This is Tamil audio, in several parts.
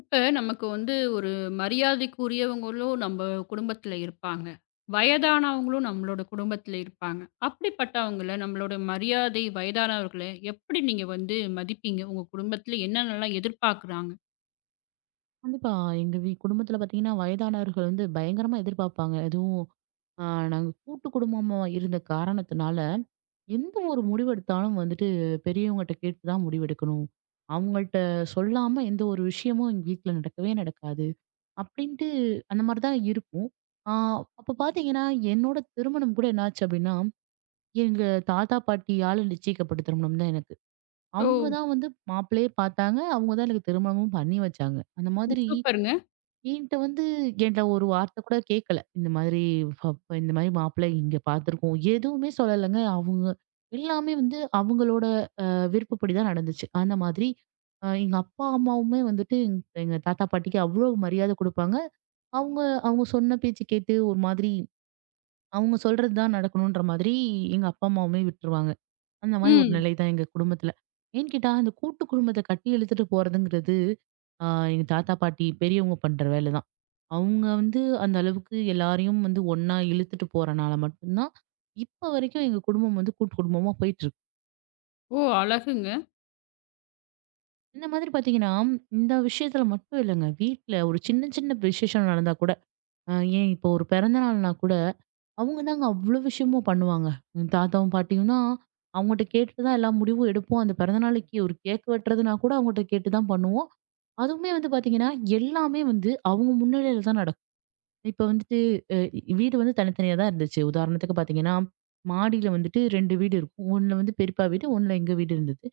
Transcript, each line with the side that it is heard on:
left: இப்ப நமக்கு ஒரு மரியாதைக்குரியவங்களும் நம்ம குடும்பத்துல இருப்பாங்க. வயதானவங்களும் நம்மளோட குடும்பத்துல இருப்பாங்க. அப்படிப்பட்டவங்கள நம்மளோட மரியாதை வயதானவர்கள எப்படி நீங்க மதிப்பீங்க? உங்க குடும்பத்துல என்னென்னலாம் எதிர்பார்க்குறாங்க?
right: கண்டிப்பா. எங்க குடும்பத்துல பாத்தீங்கன்னா, வயதானவர்கள் வந்து பயங்கரமா எதிர்பார்ப்பாங்க. அதுவும் அ நாங்க கூட்டு குடும்பமா இருந்த காரணத்தினால, எந்த ஒரு முடிவெடுத்தாலும் வந்துட்டு பெரியவங்கட்ட கேட்டு தான் முடிவெடுக்கணும். அவங்கள்ட்ட சொல்லாம எந்த ஒரு விஷயமும் எங்க வீட்ல நடக்கவே நடக்காது. அப்படின்ட்டு அந்த மாரி தான் இருக்கும். ஆ அப்ப பாத்தீங்கன்னா, என்னோட திருமணம் கூட என்னாச்சு அப்படின்னா, எங்க தாத்தா பாட்டியால நிச்சயிக்கப்பட்ட திருமணம் தான் எனக்கு.
left: ஓ!
right: அவங்க தான் வந்து மாப்பிள்ளையே பாத்தாங்க. அவங்க தான் எனக்கு திருமணமும் பண்ணி வச்சாங்க. அந்த மாதிரி
left: சூப்பருங்க.
right: என்ட்ட வந்து என்ட்ட ஒரு வார்த்தை கூட கேட்கல. இந்த மாதிரி மாப்பிள்ளை இங்க பார்த்துருக்கோம். எதுவுமே சொல்லலங்க. அவங்க எல்லாமே வந்து அவங்களோட விருப்பப்படி தான் நடந்துச்சு. அந்த மாதிரி எங்க அப்பா, அம்மாவுமே வந்துட்டு எங்க எங்க தாத்தா, பாட்டிக்கு அவ்ளோ மரியாதை குடுப்பாங்க. அவங்க அவங்க சொன்ன பேச்சு கேட்டு ஒரு மாதிரி அவங்க சொல்றது தான் நடக்கணுன்ற மாதிரி எங்க அப்பா, அம்மாவுமே விட்டுருவாங்க. அந்த மாதிரி ஒரு
left: ம்.
right: நிலை தான் எங்க குடும்பத்துல. ஏன்னு கேட்டா, அந்த கூட்டு குடும்பத்த கட்டி இழுத்துட்டு போறதுங்கிறது, ஆ எங்க தாத்தா, பாட்டி பெரியவங்க பண்ற வேலை தான். அவங்க வந்து அந்த அளவுக்கு எல்லாரையும் வந்து ஒண்ணா இழுத்துட்டு போறனால மட்டும்தான், இப்ப வரைக்கும் எங்க குடும்பம் வந்து கூட்டு குடும்பமா போயிட்டு இருக்கு.
left: ஓ! அழகுங்க.
right: இந்த மாதிரி பாத்தீங்கன்னா, இந்த விஷயத்துல மட்டும் இல்லங்க. வீட்ல ஒரு சின்ன சின்ன விசேஷம் நடந்தா கூட, அ ஏன் இப்போ ஒரு பிறந்த நாள்னா கூட அவங்க தாங்க அவ்வளோ விஷயமும் பண்ணுவாங்க. எங்க தாத்தாவும், பாட்டியும்னா அவங்கட்ட கேட்டுட்டு தான் எல்லா முடிவும் எடுப்போம். அந்த பிறந்த நாளைக்கு ஒரு கேக் வெட்டுறதுனா கூட அவங்கட்ட கேட்டு தான் பண்ணுவோம். அதுவுமே வந்து பாத்தீங்கன்னா, எல்லாமே வந்து அவங்க முன்னிலையில தான் நடக்கும். இப்ப வந்துட்டு அ வீடு வந்து தனித்தனியா தான் இருந்துச்சு. உதாரணத்துக்கு பாத்தீங்கன்னா, மாடியில வந்துட்டு 2 வீடு இருக்கும். ஒண்ணுல வந்து பெரியப்பா வீடு, ஒண்ணுல எங்க வீடு இருந்தது.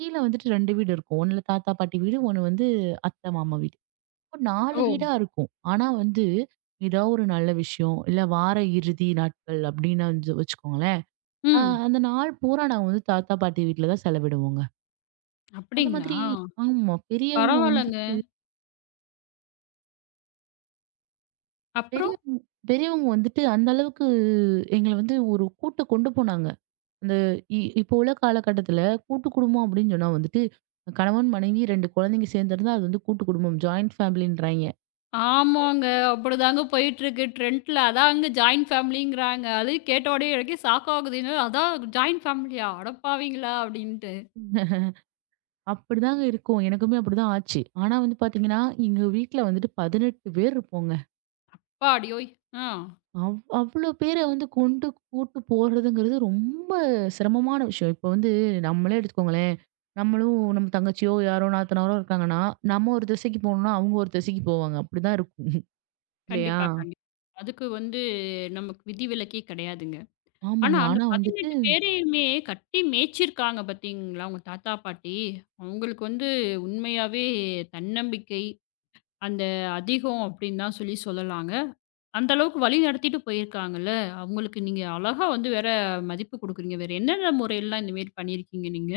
right: கீழ வந்துட்டு 2 வீடு இருக்கும். ஒண்ணுல தாத்தா, பாட்டி வீடு, ஒண்ணு வந்து அத்தை, மாமா வீடு. 4
left: ஓ!
right: வீடா இருக்கும். ஆனா வந்து, ஏதாவது ஒரு நல்ல விஷயம், இல்ல வார இறுதி நாட்கள் அப்படின்னு வந்து வச்சுக்கோங்களேன். அ
left: ம்.
right: அந்த நாள் பூரா நாங்க வந்து தாத்தா, பாட்டி வீட்ல தான் செலவிடுவோங்க. அந்த
left: அப்படிங்களா?
right: மாதிரி ஆமா.
left: பரவால்லங்க. அப்புறம்?
right: பெரியவங்க பெரியவங்க வந்துட்டு அந்த அளவுக்கு எங்கள வந்து ஒரு கூட்டு கொண்டு போனாங்க. அந்த இப்போ உள்ள காலகட்டத்துல கூட்டு குடும்பம் அப்படின்னு சொன்னா வந்துட்டு, கணவன், மனைவி 2 குழந்தைங்க சேர்ந்திருந்தா அது வந்து கூட்டு குடும்பம். ஜாயிண்ட் ஃபேமிலின்றாய்ங்க.
left: ஆமாங்க. அப்படிதாங்க போயிட்டுருக்கு ட்ரெண்ட்ல. அதாங்க ஜாயிண்ட் ஃபேமிலிங்கிறாங்க. அது கேட்ட உடனே எனக்கே சாக்காகுது. என்னடா அதான் ஜாயிண்ட் ஃபேமிலியா? அடப்பாவிங்களா! அப்படின்ட்டு.
right: அப்படிதாங்க இருக்கும். எனக்குமே அப்படிதான் ஆச்சு. ஆனா வந்து பாத்தீங்கன்னா, எங்க வீட்ல வந்துட்டு 18 பேர் இருப்போங்க.
left: அப்பாடியோய்! ஆ.
right: அவ்ளோ பேர வந்து கொண்டு கூட்டு போறதுங்கிறது ரொம்ப சிரமமான விஷயம். இப்ப வந்து நம்மளே எடுத்துக்கோங்களேன், நம்மளும் நம்ம தங்கச்சியோ, யாரோ நாத்தனாரோ இருக்காங்கன்னா, நம்ம ஒரு திசைக்கு போகணும்னா, அவங்க ஒரு திசைக்கு போவாங்க. அப்படிதான் இருக்கும். இல்லையா?
left: கண்டிப்பா, கண்டிப்பா. அதுக்கு நமக்கு விதிவிலக்கே கிடையாதுங்க. ஆனா
right: ஆமாங்க.
left: அந்த
right: ஆனா வந்துட்டு
left: 18 பேரையுமே கட்டி மேய்ச்சிருக்காங்க பார்த்தீங்களா, உங்க தாத்தா, பாட்டி. அவங்களுக்கு உண்மையாவே தன்னம்பிக்கை, அந்த அதிகம் அப்படின்னு தான் சொல்லலாங்க. அந்த அளவுக்கு வழி நடத்திட்டு போயிருக்காங்கல்ல. அவங்களுக்கு நீங்க அழகா வேற மதிப்பு குடுக்குறீங்க. வேற என்னென்ன முறையெல்லாம் இந்த மாரி பண்ணியிருக்கீங்க நீங்க?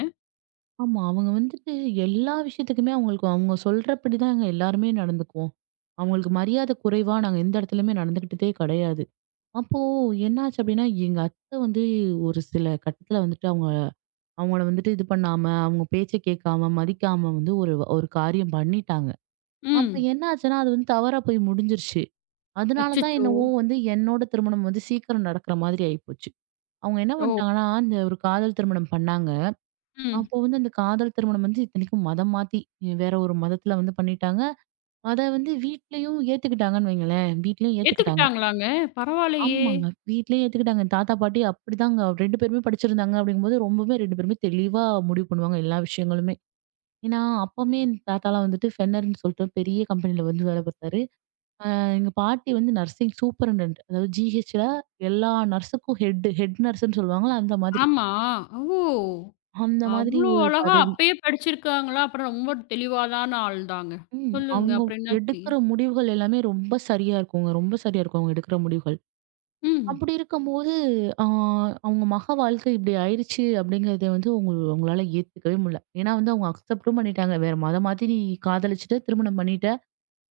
right: ஆமா. அவங்க வந்துட்டு எல்லா விஷயத்துக்குமே அவங்களுக்கு அவங்க சொல்றபடிதாங்க எல்லாருமே நடந்துக்குவோம். அவங்களுக்கு மரியாதை குறைவா நாங்க எந்த இடத்துலயுமே நடந்துக்கிட்டதே கிடையாது. அப்போ என்னாச்சு அப்டின்னா, எங்க அத்தை வந்து ஒரு சில கட்டத்துல வந்துட்டு அவங்கள வந்துட்டு இது பண்ணாம, அவங்க பேச்ச கேட்காம, மதிக்காம வந்து ஒரு ஒரு காரியம் பண்ணிட்டாங்க. அப்ப
left: ம்.
right: என்ன ஆச்சுன்னா, அது வந்து தவறா போய் முடிஞ்சிருச்சு. அதனால தான்
left: அச்சச்சோ!
right: என்னவோ வந்து என்னோட திருமணம் வந்து சீக்கிரம் நடக்கிற மாதிரி ஆயிப்போச்சு. அவங்க என்ன
left: ஓ!
right: பண்ணிட்டாங்கன்னா, இந்த ஒரு காதல் திருமணம் பண்ணாங்க.
left: ம்.
right: அப்போ வந்து அந்த காதல் திருமணம் வந்து இத்தனைக்கும் மதம் மாத்தி, வேற ஒரு மதத்துல வந்து பண்ணிட்டாங்க. அத வந்து வீட்லயும் ஏத்துக்கிட்டாங்கன்னு வைங்களேன். வீட்லயும் ஏத்துக்கிட்டாங்க.
left: ஏத்துக்கிட்டாங்களாங்க? பரவாயில்லையே!
right: ஆமாங்க. வீட்லயே ஏத்துக்கிட்டாங்க. தாத்தா, பாட்டி அப்படிதாங்க 2 பேருமே படிச்சிருந்தாங்க அப்படிங்கும்போது, ரொம்பவே 2 பேருமே தெளிவா முடிவு பண்ணுவாங்க எல்லா விஷயங்களுமே. ஏன்னா, அப்பவுமே என் தாத்தாலாம் வந்துட்டு ஃபென்னர்ன்னு சொல்லிட்டு பெரிய கம்பெனில வந்து வேலை பார்த்தாரு. எங்க பாட்டி வந்து நர்சிங் சூப்பரண்டன்ட். அதாவது ஜிஹெச்ல எல்லா நர்ஸுக்கும் ஹெட் நர்ஸ்ன்னு சொல்லுவாங்கல்ல அந்த மாதிரி.
left: ஆமா. ஓ!
right: அந்த மாதிரி
left: அவ்ளோ
right: ஒரு
left: அழகா
right: பதவி.
left: அப்பயே படிச்சிருக்காங்களா? அப்புறம் ரொம்ப தெளிவான ஆள் தாங்க.
right: ம்.
left: சொல்லுங்க.
right: அவங்க
left: அப்புறம் என்னாச்சு?
right: எடுக்கிற முடிவுகள் எல்லாமே ரொம்ப சரியா இருக்குங்க. ரொம்ப சரியா இருக்கும் அவங்க எடுக்கிற முடிவுகள்.
left: ம்.
right: அப்படி இருக்கும்போது, ஆ அவங்க மக வாழ்க்கை இப்படி ஆயிருச்சு அப்படிங்கிறத வந்து உங்களால ஏத்துக்கவே முடியல. ஏன்னா வந்து அவங்க அக்செப்டும் பண்ணிட்டாங்க. வேற மதம் மாத்தி நீ காதலிச்சுட்ட, திருமணம் பண்ணிட்ட,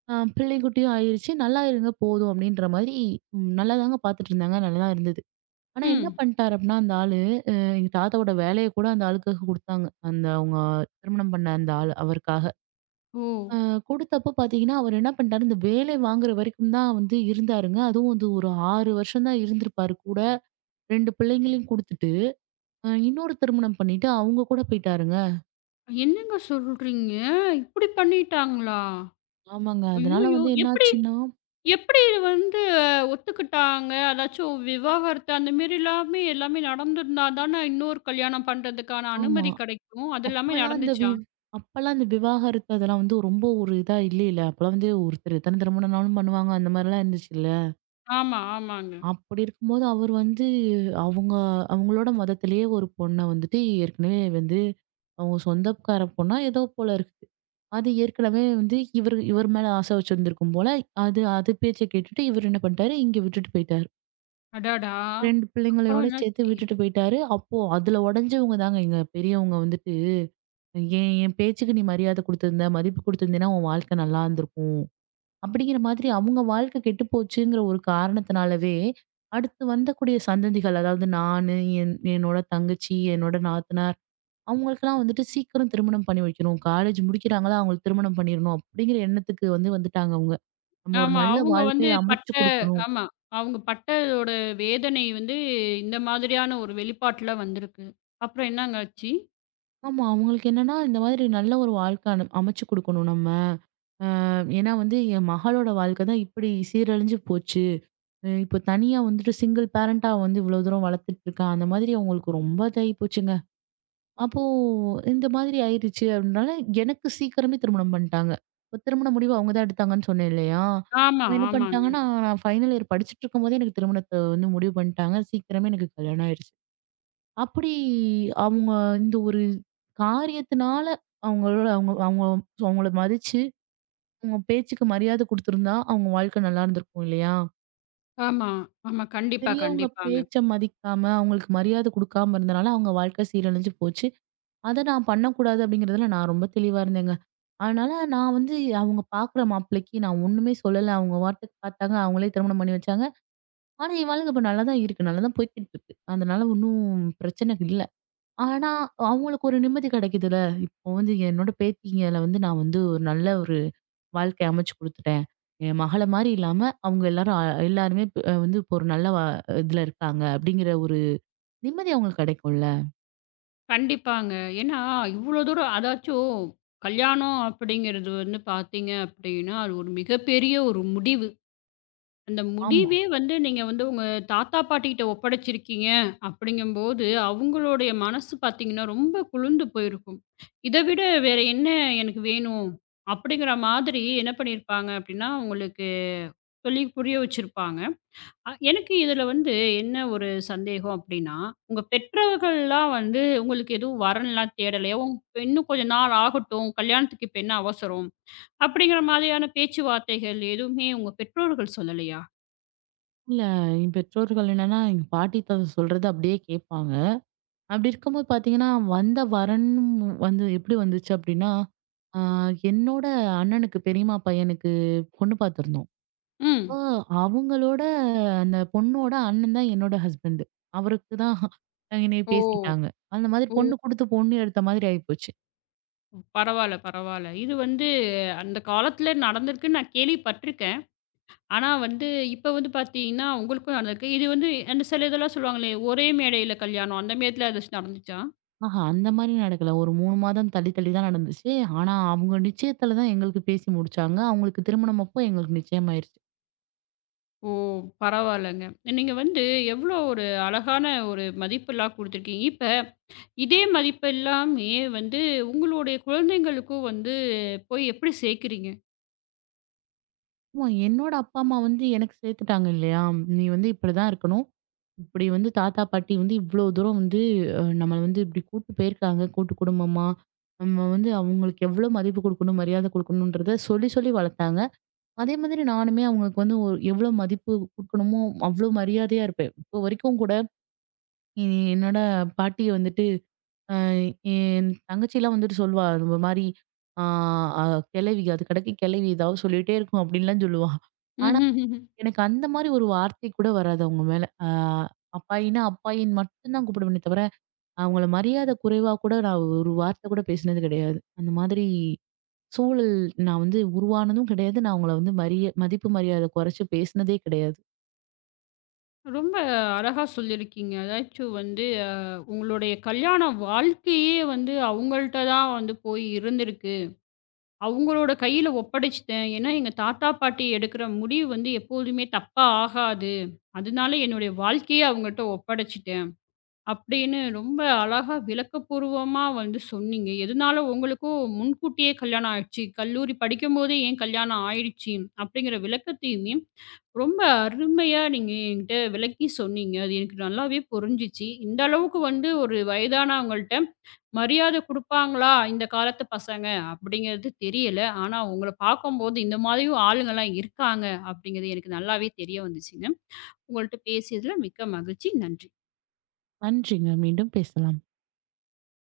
right: பிள்ளையும் குட்டியும் ஆயிருச்சு. நல்லா இருங்க போதும் அப்படின்ற மாரி நல்லாதாங்க பாத்துட்டு இருந்தாங்க. நல்லாதான் இருந்தது. ஆனா என்ன
left: ம்.
right: பண்ணிட்டாரு அப்படின்னா, அந்த ஆளு எங்க தாத்தாவோட வேலைய கூட அந்த ஆளுக்காக குடுத்தாங்க. அந்த அவங்க திருமணம் பண்ண அந்த ஆள் அவருக்காக.
left: ஓ!
right: அ குடுத்தப்போ பாத்தீங்கன்னா, அவர் என்ன பண்ணிட்டாரு, இந்த வேலை வாங்குற வரைக்கும் தான் வந்து இருந்தாருங்க. அதுவும் வந்து ஒரு 6 வருஷம் தான் இருந்திருப்பாரு கூட. 2 பிள்ளைங்களையும் குடுத்துட்டு, இன்னொரு திருமணம் பண்ணிட்டு அவங்க கூட போயிட்டாருங்க.
left: என்னங்க சொல்றீங்க? இப்படி பண்ணிட்டாங்களா?
right: ஆமாங்க. அதனால
left: ஐய்யயோ!
right: வந்து
left: எப்படி
right: என்னாச்சுன்னா
left: எப்படி இது வந்து ஒத்துக்கிட்டாங்க? அதாச்சும் விவாகரத்து அந்த மாரி எல்லாமே எல்லாமே நடந்திருந்தா தானே இன்னொரு கல்யாணம் பண்றதுக்கான
right: ஆமா.
left: அனுமதி கிடைக்கும். அது எல்லாமே
right: அப்பலாம் இந்த வி
left: நடந்துச்சா?
right: அப்பலாம் இந்த விவாகரத்து அதெல்லாம் வந்து ரொம்ப ஒரு இதா இல்லைல. அப்பலாம் வந்து ஒருத்தர் எத்தன திருமணம்னாலும் பண்ணுவாங்க. அந்த மாரிலாம் இருந்துச்சுல்ல.
left: ஆமா, ஆமாங்க.
right: அப்படி இருக்கும்போது அவர் வந்து அவங்க அவங்களோட மதத்திலேயே ஒரு பொண்ண வந்துட்டு ஏற்கனவே வந்து அவங்க சொந்தக்கார பொண்ணா ஏதோ போல இருக்கு. அது ஏற்கனவே வந்து இவர் மேல ஆசை வச்சிருந்திருக்கும் போல. அது அது பேச்ச கேட்டுட்டு இவரு என்ன பண்ணிட்டாரு, இங்க விட்டுட்டு போயிட்டாரு.
left: அடடா!
right: 2
left: அப்புறம்
right: பிள்ளைங்களயோட சேர்த்து
left: என்னாச்சு?
right: விட்டுட்டு போயிட்டாரு. அப்போ அதுல உடைஞ்சவங்க தாங்க எங்க பெரியவங்க வந்துட்டு, "ஏன் என் பேச்சுக்கு நீ மரியாதை குடுத்திருந்த, மதிப்பு குடுத்திருந்தீன்னா உன் வாழ்க்கை நல்லா இருந்திருக்கும்." அப்படிங்கிற மாதிரி அவங்க வாழ்க்கை கெட்டுப்போச்சுங்கிற ஒரு காரணத்தினாலவே, அடுத்து வந்தக்கூடிய சந்ததிகள் அதாவது நானு, என்னோட தங்கச்சி, என்னோட நாத்தனார் அவங்களுக்கெல்லாம் வந்துட்டு சீக்கிரம் திருமணம் பண்ணி வைக்கணும். காலேஜ் முடிக்கிறாங்களா அவங்களுக்கு திருமணம் பண்ணிரணும் அப்படிங்கிற எண்ணத்துக்கு வந்து வந்துட்டாங்க அவங்க. நம்ம ஒரு
left: ஆமா.
right: நல்ல
left: அவங்க
right: வாழ்க்கைய
left: பட்ட
right: அமைச்சு குடுக்கணும்.
left: ஆமா. அவங்க பட்டதோட வேதனை இந்த மாதிரியான ஒரு வெளிப்பாட்டுல வந்திருக்கு. அப்புறம் என்னங்க ஆச்சு?
right: ஆமா. அவங்களுக்கு என்னன்னா, இந்த மாதிரி நல்ல ஒரு வாழ்க்கை அமைச்சு குடுக்கணும் நம்ம. ஏன்னா வந்து என் மகளோட வாழ்க்கை தான் இப்படி சீரழிஞ்சு போச்சு. இப்போ தனியா வந்துட்டு சிங்கிள் பேரண்ட்டா வந்து இவ்வளோ தூரம் வளர்த்துட்டு இருக்கா. அந்த மாதிரி அவங்களுக்கு ரொம்ப இதாகி போச்சுங்க. அப்போ இந்த மாதிரி ஆயிருச்சு அப்படினால, எனக்கு சீக்கிரமே திருமணம் பண்ணிட்டாங்க. இப்போ திருமண முடிவு அவங்க தான் எடுத்தாங்கன்னு சொன்னேன் இல்லையா?
left: ஆமா,
right: அவங்க என்ன
left: ஆமாங்க.
right: பண்ணிட்டாங்கன்னா, நான் ஃபைனல் இயர் படிச்சுட்டு இருக்கும்போதே எனக்கு திருமணத்த வந்து முடிவு பண்ணிட்டாங்க. சீக்கிரமே எனக்கு கல்யாணம் ஆயிருச்சு. அப்படி அவங்க இந்த ஒரு காரியத்தினால அவங்களோட அவங்க அவங்க அவங்கள மதிச்சு, அவங்க பேச்சுக்கு மரியாதை குடுத்துருந்தா, அவங்க வாழ்க்கை நல்லா இருந்திருக்கும் இல்லையா?
left: ஆமா, ஆமா. கண்டிப்பா,
right: பெரியவங்க
left: கண்டிப்பாங்க.
right: பேச்ச மதிக்காம, அவங்களுக்கு மரியாதை குடுக்காம இருந்தனால, அவங்க வாழ்க்கை சீரழிஞ்சு போச்சு. அத நான் பண்ணக்கூடாது அப்படிங்கிறதுல நான் ரொம்ப தெளிவா இருந்தேங்க. அதனால நான் வந்து அவங்க பார்க்குற மாப்பிள்ளைக்கு நான் ஒண்ணுமே சொல்லல. அவங்க பாட்டுக்கு பார்த்தாங்க. அவங்களே திருமணம் பண்ணி வச்சாங்க. ஆனா, என் வாழ்க்கை இப்ப நல்லா தான் இருக்கு. நல்லா தான் போய்க்கிட்டு இருக்கு. அதனால ஒண்ணும் பிரச்சனை இல்ல. ஆனா, அவங்களுக்கு ஒரு நிம்மதி கிடைக்குதுல்ல. இப்போ வந்து என்னோட பேத்திங்கள வந்து நான் வந்து ஒரு நல்ல ஒரு வாழ்க்கை அமைச்சு குடுத்துட்டேன். என் மகள மாரி இல்லாம, அவங்க எல்லாரும் அ எல்லாருமே வந்து இப்போ ஒரு நல்ல இதுல இருக்காங்க அப்படிங்கிற ஒரு நிம்மதி அவங்களுக்கு கிடைக்கும்ல.
left: கண்டிப்பாங்க. ஏன்னா, இவ்ளோ தூரம் அதாச்சும் கல்யாணம் அப்படிங்கிறது பார்த்தீங்க அப்படின்னா, அது ஒரு மிகப்பெரிய ஒரு முடிவு. அந்த
right: ஆமா.
left: முடிவே நீங்க உங்க தாத்தா, பாட்டிகிட்ட ஒப்படைச்சிருக்கீங்க அப்படிங்கும்போது, அவங்களுடைய மனசு பார்த்தீங்கன்னா, ரொம்ப குளிர்ந்து போயிருக்கும். இத விட வேற என்ன எனக்கு வேணும்? அப்படிங்கிற மாதிரி என்ன பண்ணியிருப்பாங்க அப்படின்னா, உங்களுக்கு சொல்லி புரிய வச்சிருப்பாங்க. எனக்கு இதுல என்ன ஒரு சந்தேகம் அப்டின்னா, உங்க பெற்றவர்கள்லாம் உங்களுக்கு எதுவும் வரன்லாம் தேடலையா? "இன்னும் கொஞ்ச நாள் ஆகட்டும். கல்யாணத்துக்கு இப்ப என்ன அவசரம்?" அப்படிங்கிற மாதிரியான பேச்சுவார்த்தைகள் எதுவுமே உங்க பெற்றோர்கள் சொல்லலையா?
right: இல்ல என் பெற்றோர்கள் என்னன்னா, எங்க பாட்டி, தாத்தா சொல்றது அப்படியே கேட்பாங்க. அப்படி இருக்கும்போது பார்த்தீங்கன்னா, வந்த வரனும் வந்து எப்படி வந்துச்சு அப்படின்னா, ஆ என்னோட அண்ணனுக்கு பெரியம்மா பையனுக்கு பொண்ணு பார்த்துருந்தோம். ஆ
left: ம்.
right: அவங்களோட அந்த பொண்ணோட அண்ணன் தான் என்னோட ஹஸ்பண்ட். அவருக்கு தான் என்னைய
left: ஓ!
right: பேசிட்டாங்க. அந்த மாதிரி
left: ஓ!
right: பொண்ணு குடுத்து பொண்ணு எடுத்த மாதிரி ஆயிப்போச்சு.
left: பரவால்ல, பரவால்ல. இது அந்த காலத்துல நடந்திருக்குன்னு நான் கேள்விப்பட்டுருக்கேன். ஆனா வந்து இப்ப பாத்தீங்கன்னா, உங்களுக்கும் நடந்திருக்கு. இது அந்த சில இதெல்லாம் சொல்லுவாங்களே, ஒரே மேடையில கல்யாணம் அந்த மாரிலாம் ஏதாச்சும் நடந்துச்சா?
right: ஆஹா, அந்த மாதிரி நடக்கல. ஒரு 3 மாதம் தள்ளி தள்ளி தான் நடந்துச்சு. ஆனா, அவங்க நிச்சயத்துல தான் எங்களுக்கு பேசி முடிச்சாங்க. அவங்களுக்கு திருமணம் அப்போ எங்களுக்கு நிச்சயம் ஆயிருச்சு.
left: ஓ! பரவாயில்லங்க. நீங்க எவ்வளோ ஒரு அழகான ஒரு மதிப்பெல்லாம் குடுத்துருக்கீங்க. இப்ப இதே மதிப்பு எல்லாமே வந்து உங்களுடைய குழந்தைங்களுக்கும் போய் எப்படி சேர்க்கிறீங்க?
right: ஆமா, என்னோட அப்பா, அம்மா வந்து எனக்கு சேர்த்துட்டாங்க இல்லையா? நீ வந்து இப்படிதான் இருக்கணும். இப்படி வந்து தாத்தா பாட்டி வந்து இவ்வளோ தூரம் வந்து நம்மள வந்து இப்படி கூட்டு போயிருக்காங்க கூட்டு குடும்பமா நம்ம வந்து அவங்களுக்கு எவ்வளோ மதிப்பு கொடுக்கணும் மரியாதை கொடுக்கணுன்றத சொல்லி சொல்லி வளர்த்தாங்க அதே மாதிரி நானுமே அவங்களுக்கு வந்து ஒரு எவ்வளோ மதிப்பு கொடுக்கணுமோ அவ்வளோ மரியாதையா இருப்பேன் இப்போ வரைக்கும் கூட எ- என்னோட பாட்டியை வந்துட்டு அஹ், என் தங்கச்சிலாம் வந்துட்டு சொல்வா இந்த மாதிரி கிளவி அது கடைக்கு கிளவி ஏதாவது சொல்லிட்டே இருக்கும் அப்படின்லாம் சொல்லுவா ஆனா
left: ம்ஹ்ஹ்ம்.
right: எனக்கு அந்த மாரி ஒரு வார்த்தை கூட வராது அவங்க மேல. அப்பாயின்னா, அப்பாயின்னு மட்டும் தான் கூப்பிடுவேனே தவிர, அவங்கள மரியாதை குறைவா கூட நான் ஒரு வார்த்தை கூட பேசினது கிடையாது. அந்த மாதிரி சூழல் நான் வந்து உருவானதும் கிடையாது. நான் அவங்கள வந்து மதிப்பு மரியாதை குறைச்சு பேசினதே கிடையாது.
left: ரொம்ப அழகா சொல்லியிருக்கீங்க. அதாச்சும் வந்து அ உங்களுடைய கல்யாண வாழ்க்கையே அவங்கள்ட்ட தான் போய் இருந்திருக்கு. அவங்களோட கையில ஒப்படைச்சுட்டேன். ஏன்னா எங்க தாத்தா, பாட்டி எடுக்கிற முடிவு எப்போதுமே தப்பா ஆகாது. அதனால என்னுடைய வாழ்க்கையே அவங்கள்ட்ட ஒப்படைச்சுட்டேன். அப்படின்னு ரொம்ப அழகா விளக்கப்பூர்வமா சொன்னீங்க. எதனால உங்களுக்கும் முன்கூட்டியே கல்யாணம் ஆயிடுச்சு. கல்லூரி படிக்கும்போதே ஏன் கல்யாணம் ஆயிடுச்சு அப்படிங்கிற விளக்கத்தையுமே ரொம்ப அருமையா நீங்க என்கிட்ட விளக்கி சொன்னீங்க. அது எனக்கு நல்லாவே புரிஞ்சுச்சு. இந்த அளவுக்கு ஒரு வயதானவங்கள்ட்ட மரியாதை குடுப்பாங்களா இந்த காலத்து பசங்க அப்படிங்கிறது தெரியல. ஆனா உங்கள பார்க்கும்போது இந்த மாதிரியும் ஆளுங்கலாம் இருக்காங்க அப்படிங்கிறது எனக்கு நல்லாவே தெரிய வந்துச்சுங்க. உங்கள்ட்ட பேசியதுல மிக்க மகிழ்ச்சி. நன்றி.
right: நன்றிங்க. மீண்டும் பேசலாம்.